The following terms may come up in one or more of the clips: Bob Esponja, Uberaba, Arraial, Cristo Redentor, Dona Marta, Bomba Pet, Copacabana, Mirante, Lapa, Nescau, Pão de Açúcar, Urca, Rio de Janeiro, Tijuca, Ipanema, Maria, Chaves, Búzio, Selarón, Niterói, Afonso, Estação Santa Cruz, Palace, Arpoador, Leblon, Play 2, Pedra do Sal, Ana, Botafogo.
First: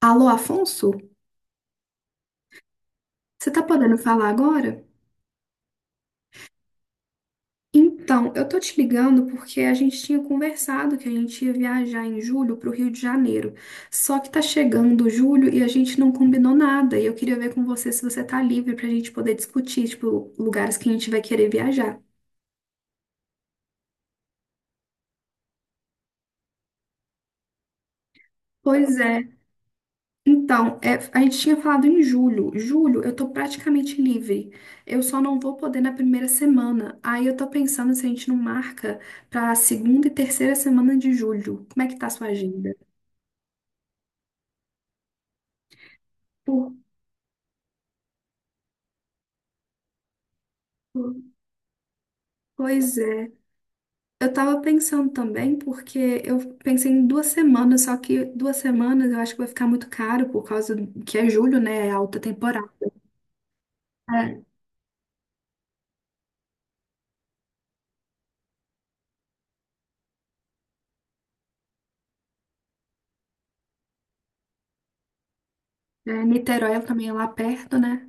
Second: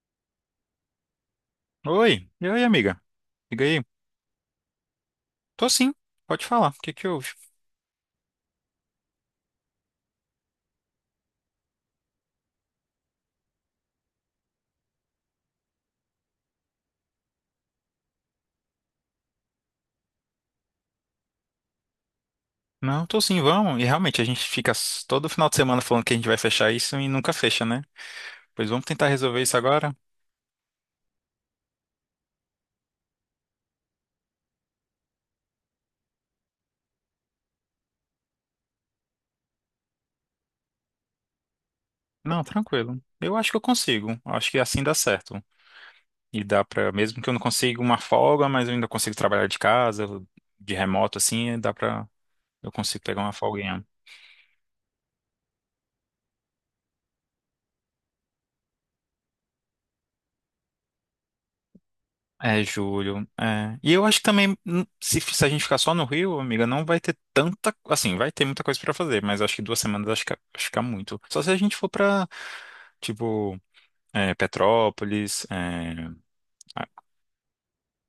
Alô, Afonso? Oi, e aí, amiga? Você tá Liga aí. podendo falar agora? Tô sim, pode falar. O que que houve? Então, eu tô te ligando porque a gente tinha conversado que a gente ia viajar em julho pro Rio de Janeiro. Só que tá chegando julho e a gente não combinou nada. E eu queria ver com você se você tá livre pra gente poder discutir, tipo, lugares que a gente vai querer viajar. Não, tô sim, vamos. E realmente, a gente fica todo final de semana falando que a gente vai fechar isso e nunca fecha, né? Pois vamos Pois tentar é. resolver isso agora? Então, a gente tinha falado em julho. Julho, eu tô praticamente livre. Eu só não vou poder na primeira semana. Aí eu tô pensando se a gente não marca pra segunda e terceira semana de julho. Como é que tá a sua Não, agenda? tranquilo. Eu acho que eu consigo. Acho que assim dá certo. E dá Por- pra, mesmo que eu não consiga uma folga, mas eu ainda consigo trabalhar de casa, de remoto, por- assim, dá pra, eu Pois consigo pegar é. uma folga. Eu tava pensando também, porque eu pensei em duas semanas, só que duas semanas eu acho que vai ficar muito caro por causa que é julho, né? É alta É, temporada. julho. É. E eu acho que É, também, se a gente ficar só no Rio, amiga, não vai ter tanta. Assim, vai ter muita coisa pra fazer, mas acho que duas semanas acho que é muito. Só se a gente for pra, tipo, é, Petrópolis. É, Niterói a- também é lá perto, né?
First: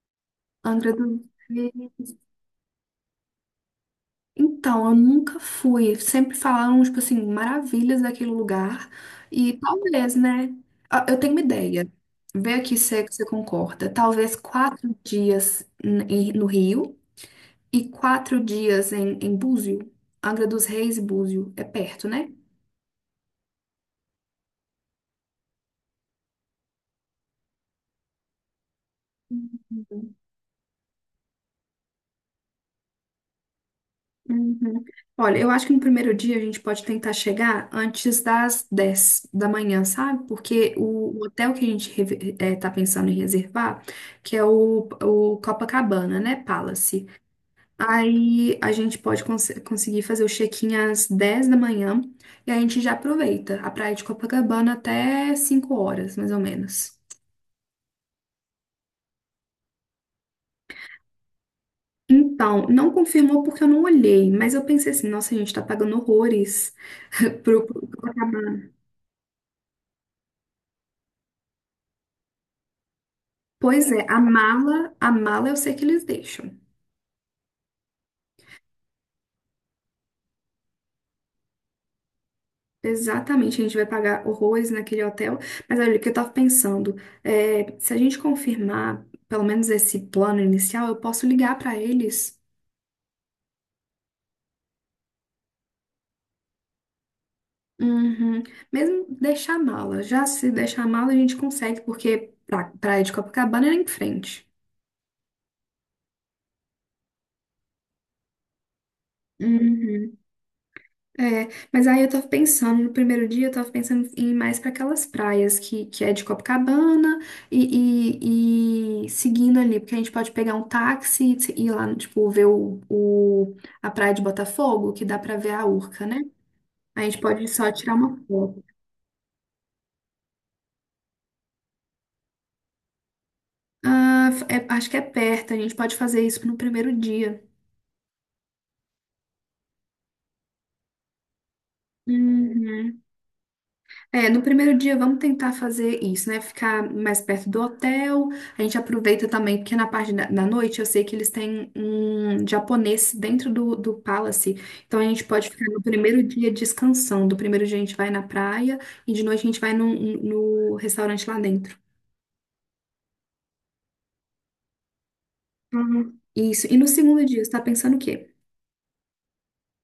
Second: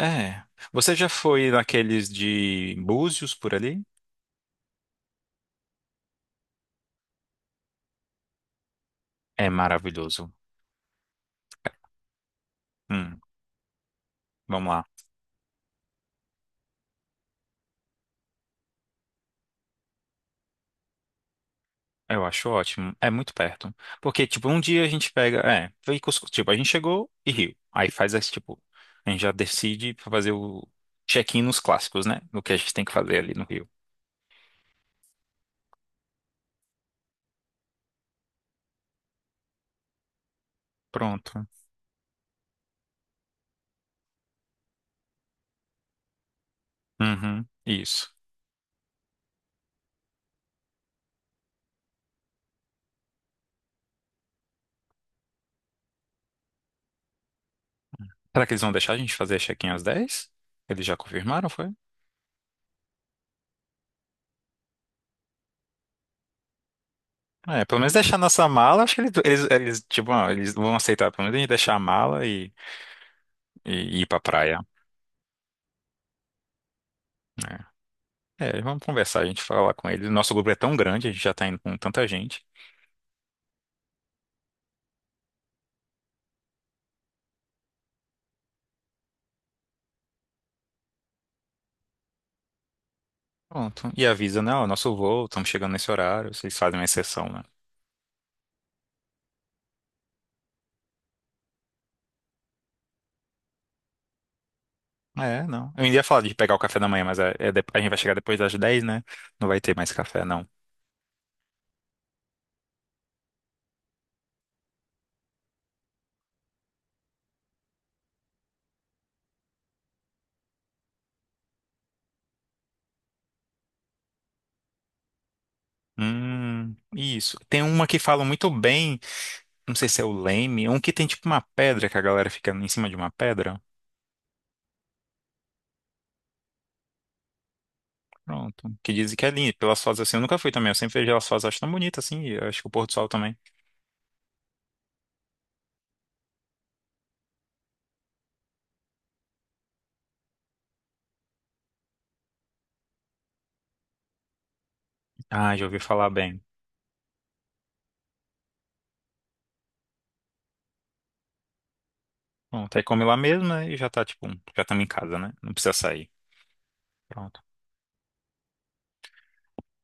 é. Angra Você já dos foi naqueles Reis. de Búzios por ali? Então, eu nunca fui. Sempre falaram, tipo assim, maravilhas daquele lugar. É E talvez, maravilhoso. né? Ah, eu tenho uma ideia. Vê aqui se é que Hum, você concorda. Talvez vamos lá. quatro dias no Rio e quatro dias em Búzio. Angra dos Reis e Búzio. É perto, Eu né? acho ótimo. É muito perto. Porque, tipo, um dia a gente pega. É, foi Cusco. Tipo, a gente chegou e Rio. Aí faz esse, tipo. A gente já decide pra fazer o check-in nos clássicos, né? No que a gente tem que fazer ali no Rio. Uhum. Olha, eu acho que no primeiro dia a gente pode tentar chegar antes das 10 da manhã, sabe? Porque o Pronto. hotel que a gente tá pensando em reservar, que é o Copacabana, né? Palace. Uhum. Isso. Aí a gente pode conseguir fazer o check-in às 10 da manhã e a gente já aproveita a praia de Copacabana até 5 horas, mais ou menos. Será que eles vão deixar a gente fazer check-in às 10? Eles já confirmaram, foi? Então, não confirmou porque eu não olhei, mas eu pensei assim, nossa, a gente tá pagando horrores É, pro, pelo pro, menos deixar nossa mala, acho que eles, tipo, ah, eles vão aceitar, pelo menos a gente deixar a mala e pois é, ir pra praia. A mala eu sei que eles deixam. Né? É, vamos conversar, a gente fala com eles. Nosso grupo é tão grande, a gente já tá indo com tanta gente. Exatamente, a gente vai pagar horrores naquele hotel. Mas olha, o que eu tava pensando, é, se a gente confirmar pelo menos esse plano inicial, eu posso ligar pra eles. Pronto. E avisa, né? Ó, nosso voo, estamos chegando nesse horário, vocês fazem uma exceção, né? Uhum. Mesmo deixar a mala. Já se deixar a mala, a gente consegue, porque pra Praia de Copacabana é em frente. É, não. Eu ainda ia falar de pegar o café da manhã, mas a gente vai chegar depois das 10, né? Não vai ter mais Uhum. café, não. É, mas aí eu tava pensando, no primeiro dia eu tava pensando em ir mais pra aquelas praias que, é de Copacabana e seguindo ali, porque a gente pode pegar um táxi e ir lá, tipo, ver o, a praia de Botafogo, que dá pra ver a Urca, né? A gente Isso. pode Tem só uma tirar que uma fala muito foto. bem, não sei se é o Leme, um que tem tipo uma pedra, que a galera fica em cima de uma pedra. Ah, é- acho que é perto, a gente pode fazer isso no primeiro dia. Pronto. Que dizem que é lindo, pelas fotos assim. Eu nunca fui também, eu sempre vejo elas fotos, acho tão bonita assim, e eu acho que o pôr do Uhum. sol também. É, no primeiro dia vamos tentar fazer isso, né? Ficar mais perto do hotel. A gente aproveita também, porque na parte da noite eu sei que eles têm um japonês dentro do Palace. Então a gente pode Ah, já ficar ouvi no falar primeiro bem. dia descansando. O primeiro dia a gente vai na praia e de noite a gente vai no no, restaurante lá dentro. Pronto, aí come lá mesmo, né? E já tá, tipo, já estamos em casa, né? Não precisa sair. Uhum. Isso. E no segundo Pronto. dia, você tá pensando o quê?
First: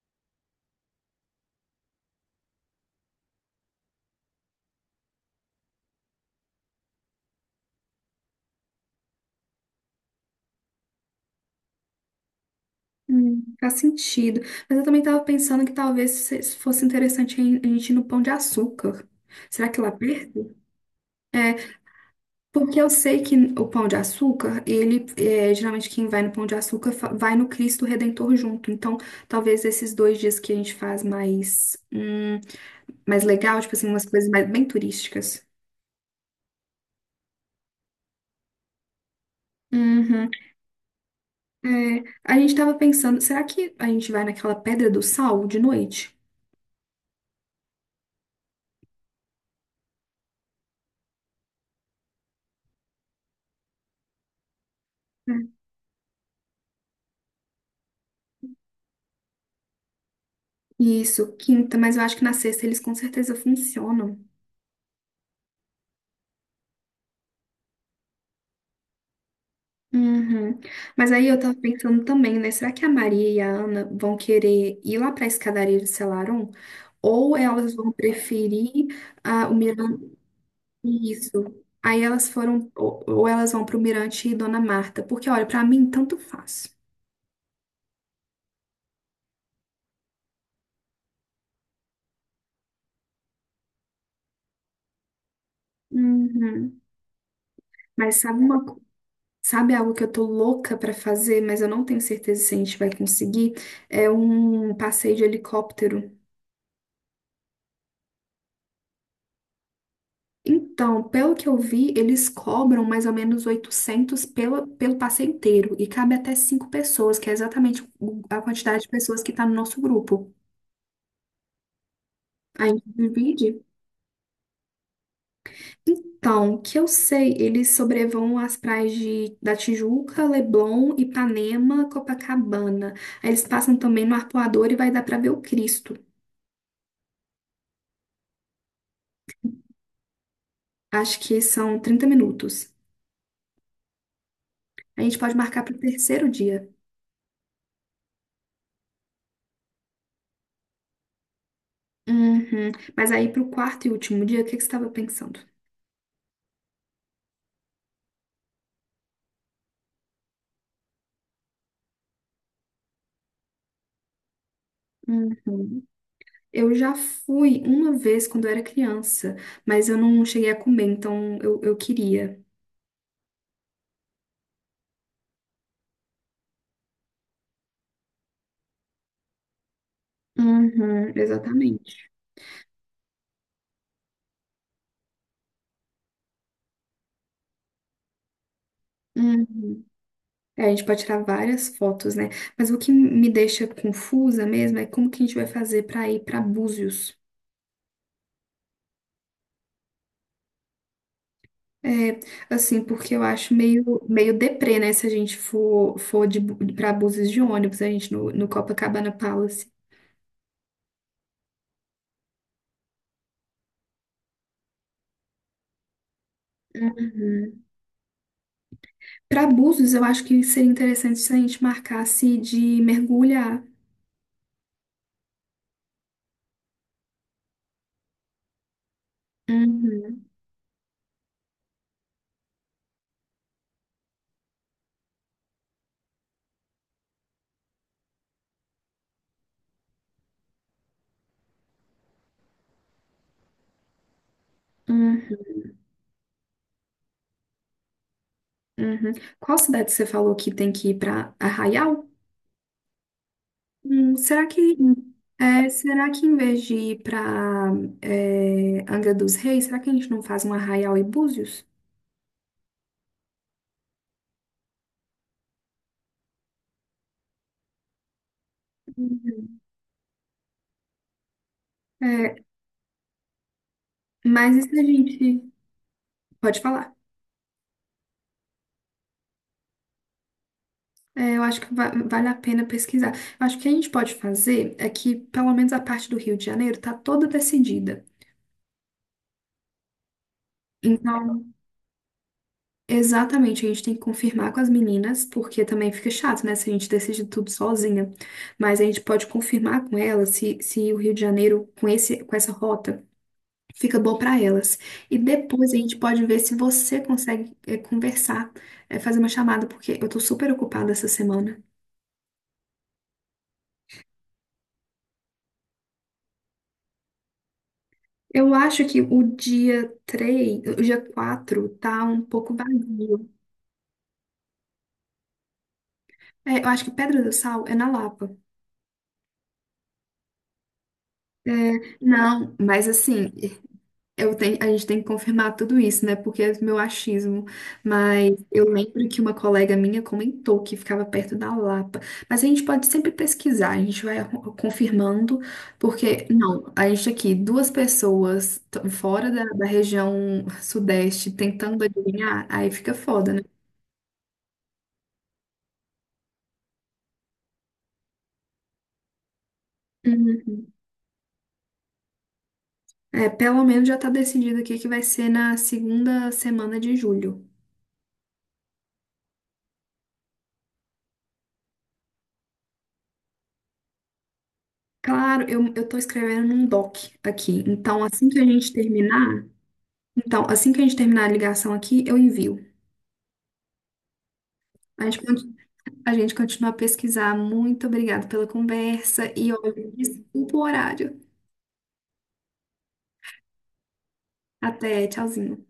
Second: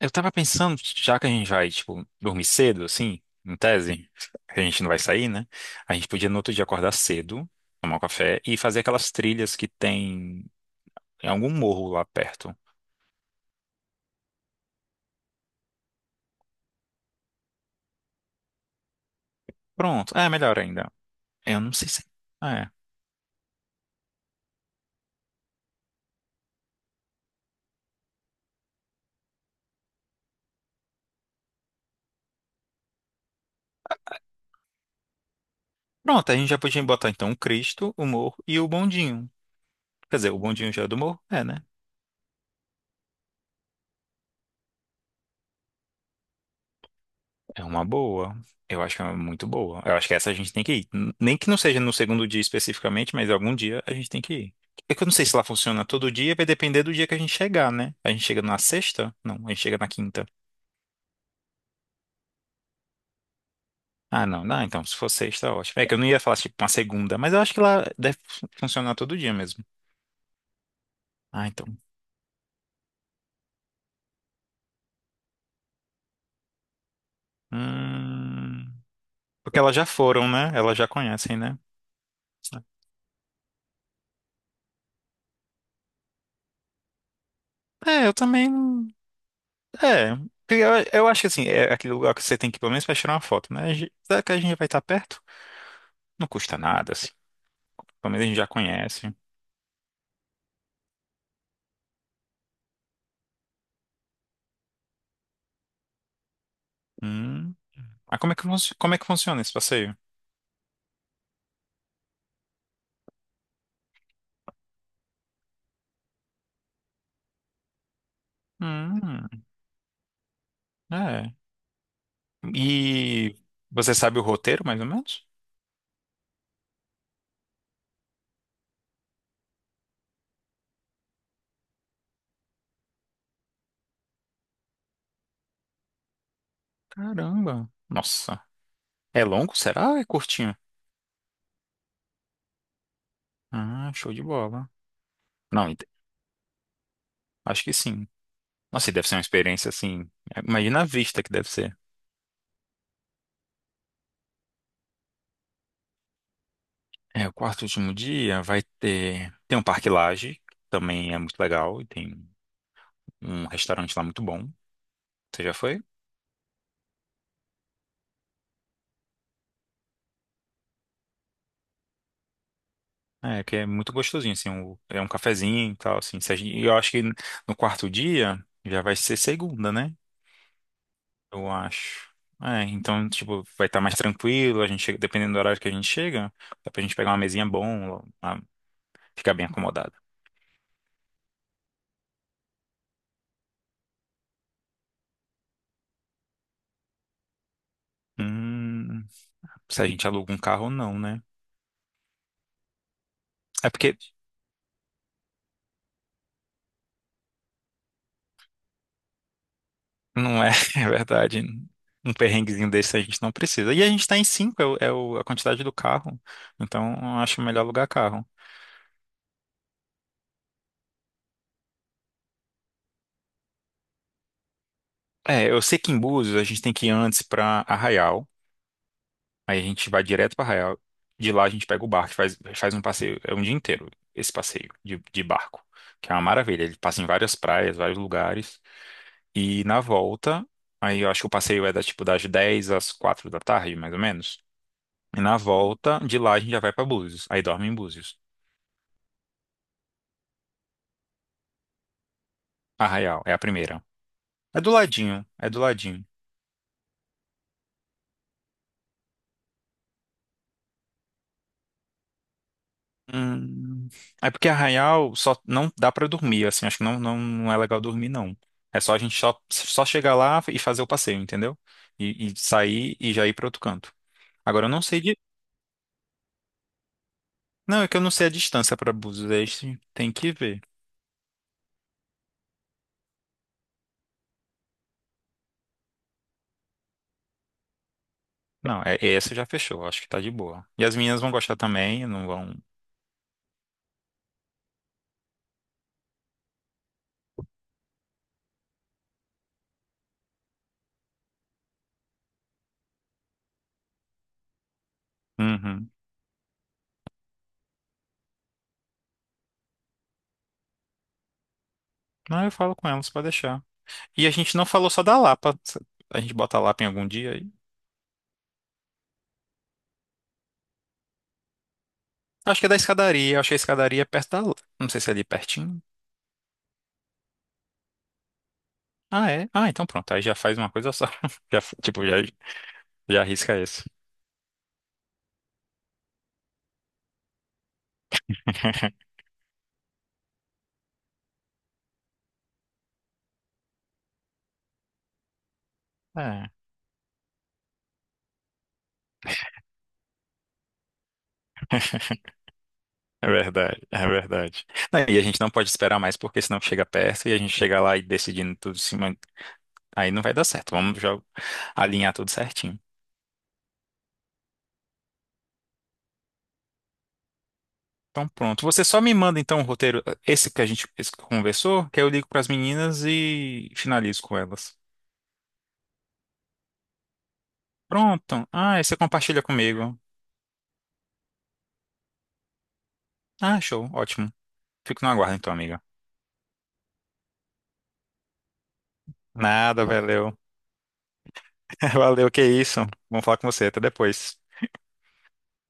Eu tava pensando, já que a gente vai, tipo, dormir cedo, assim, em tese, a gente não vai sair, né? A gente podia no outro dia acordar cedo, tomar um café e fazer aquelas trilhas que tem em algum morro lá perto. Faz sentido. Mas eu também tava pensando que talvez se fosse interessante a gente ir no Pão de Açúcar. Será que lá Pronto. É, perto? melhor ainda. É, Eu não sei se. É. É. porque eu sei que o Pão de Açúcar, ele é, geralmente quem vai no Pão de Açúcar vai no Cristo Redentor junto. Então, talvez esses dois dias que a gente faz mais, mais legal, tipo assim, umas coisas mais, bem turísticas. Pronto, a gente já podia botar então o Cristo, o morro e o bondinho. Quer Uhum. dizer, o bondinho já é do morro? É, né? É, a gente tava pensando, será que a gente vai naquela Pedra do Sal de noite? É uma boa. Eu acho que é muito boa. Eu acho que essa a gente tem que ir. Nem que não seja no segundo dia especificamente, mas algum dia a gente tem que ir. É que eu não sei se lá É. funciona todo dia, vai depender do dia que a gente chegar, né? A gente chega na sexta? Não, a gente chega na quinta. Isso, quinta, mas eu acho que na sexta eles com certeza funcionam. Ah, não, não, então se for sexta, ótimo. É que eu não ia falar tipo uma segunda, mas eu acho que lá deve funcionar todo dia mesmo. Uhum. Mas aí eu Ah, tava então. pensando também, né? Será que a Maria e a Ana vão querer ir lá pra escadaria de Selarón? Ou elas vão Hum... preferir ah, o Porque elas já Mirante? foram, né? Elas já conhecem, Isso. né? Aí elas foram, ou elas vão pro Mirante e Dona Marta. Porque, olha, pra mim, tanto faz. É, eu também. É, porque eu acho que assim, é aquele lugar que você tem que ir pelo menos pra tirar uma foto, né? Será que a gente vai estar perto? Não custa Uhum. nada, assim. Pelo Mas menos a gente sabe já conhece. sabe algo que eu tô louca pra fazer, mas eu não tenho certeza se a gente vai conseguir? É um passeio de helicóptero. Hum. Ah, como é que, como é que funciona esse passeio? Então, pelo que eu vi, eles cobram mais ou menos 800 pela, pelo passeio inteiro e cabe até cinco pessoas, que é exatamente a quantidade de pessoas Hum, que está no nosso grupo. é. A gente E divide. você sabe o roteiro, mais ou menos? Então, o que eu sei, eles sobrevoam as praias da Tijuca, Leblon, Ipanema, Copacabana. Aí eles passam também no Arpoador e vai dar para ver o Cristo. Caramba. Nossa. É longo, será? Ou é curtinho? Acho que são 30 minutos. Ah, show de bola. A gente pode marcar Não, para o terceiro dia. acho que sim. Nossa, e deve ser uma experiência assim. É, Imagina a vista que deve ser. Uhum. Mas aí para o quarto e último dia, o que que você estava pensando? É, o quarto e último dia vai ter. Tem um parque Lage, que também é muito legal, e tem um restaurante lá muito bom. Você já foi? Uhum. Eu já fui uma vez quando eu era criança, mas eu não cheguei a comer, então eu queria. É, que é muito gostosinho, assim, é um cafezinho e tal, assim. Se a gente- E eu acho que no quarto dia já vai ser segunda, né? Uhum, Eu exatamente. acho. É, então, tipo, vai estar mais tranquilo, dependendo do horário que a gente chega, dá pra gente pegar uma mesinha bom, lá, ficar bem Uhum. acomodado. É, a gente pode tirar várias fotos, né? Mas o que me deixa confusa mesmo é como que a gente vai fazer pra ir pra Búzios. Hum, se a gente aluga um carro, não, né? É, assim, porque eu acho É porque meio, meio deprê, né? Se a gente for pra Búzios de ônibus, a gente no Copacabana Palace. Não é, é verdade. Um perrenguezinho desse a gente não precisa. E a gente tá em 5, é a quantidade do carro. Então, eu acho melhor Uhum. alugar carro. Para búzios, eu acho que seria interessante se a gente marcasse de mergulhar. É, eu sei que em Búzios a gente tem que ir antes pra Arraial. Aí a gente vai Uhum, direto pra Arraial. De lá a gente pega o barco, faz um passeio. É um dia inteiro esse passeio de barco, que é uma maravilha. Ele passa em várias praias, vários lugares. E na volta, aí eu acho que o passeio é da, tipo, das 10 às 4 da tarde, mais ou menos. E na uhum, volta, de lá a gente já vai pra Búzios. Aí dorme em Búzios. uhum. Qual cidade você falou que tem que ir para Arraial? Arraial, é a primeira. Hum, será É do que ladinho, é do ladinho. será que em vez de ir para Angra dos Reis, será que a gente não faz um Arraial e Búzios? Hum, é porque Arraial só não dá pra dormir, assim, acho que não é legal dormir, não. É só a gente só, Uhum. só chegar lá e fazer o passeio, entendeu? E É, sair e já ir pra outro canto. mas Agora eu isso não a sei de. gente pode falar. Não, é que eu não sei a distância pra Búzios, aí sim, tem que ver. É, eu acho que vale a pena pesquisar. Eu acho que o que a gente pode fazer é que, pelo menos, a parte do Rio de Janeiro está toda decidida. Não, é, essa já fechou, acho que tá de boa. E as meninas vão Então, gostar também, não vão. exatamente, a gente tem que confirmar com as meninas, porque também fica chato, né, se a gente decide tudo sozinha. Mas a gente pode confirmar com elas se, se o Rio de Janeiro, com esse, com essa rota, fica bom para elas. E depois a Uhum. gente pode ver se você consegue, conversar, fazer uma chamada, porque eu tô super ocupada essa semana. Não, eu falo com elas, pode deixar. E a gente não falou só da Lapa. A gente bota a Lapa em algum dia. Eu acho que o dia 3, o dia 4 tá um pouco Acho que é da vazio. escadaria. Eu achei a escadaria é perto da. Não sei se é ali pertinho. É, eu acho que Pedra do Sal é na Lapa. Ah, é? Ah, então pronto. Aí já faz uma coisa só. É, Já, tipo, já, não, mas já assim, arrisca isso. eu tenho, a gente tem que confirmar tudo isso, né? Porque é meu achismo. Mas eu lembro que uma colega minha comentou que ficava perto da Lapa. Mas a gente pode sempre pesquisar, a gente vai confirmando, porque, É, não, a gente aqui, duas pessoas fora da região sudeste tentando adivinhar, aí fica é foda, né? verdade, é verdade. Não, e a gente não pode esperar mais, porque senão chega perto e a gente chega lá e decidindo tudo em cima. Aí não vai dar certo. Uhum. Vamos já alinhar tudo certinho. É, pelo menos já tá decidido aqui que vai ser na segunda semana de julho. Então pronto. Você só me manda então o roteiro, esse que a gente esse que conversou, que aí eu ligo pras meninas e finalizo com elas. Claro, eu tô escrevendo num doc aqui. Então, assim que a Pronto. gente Ah, aí você compartilha terminar. comigo. Então, assim que a gente terminar a ligação aqui, eu envio. Ah, show. Ótimo. Fico A no gente, aguardo então, amiga. a gente continua a pesquisar. Muito obrigada pela conversa e olha, Nada, valeu. desculpa o horário. Valeu, que isso. Vamos falar com você. Até depois. Até, tchauzinho.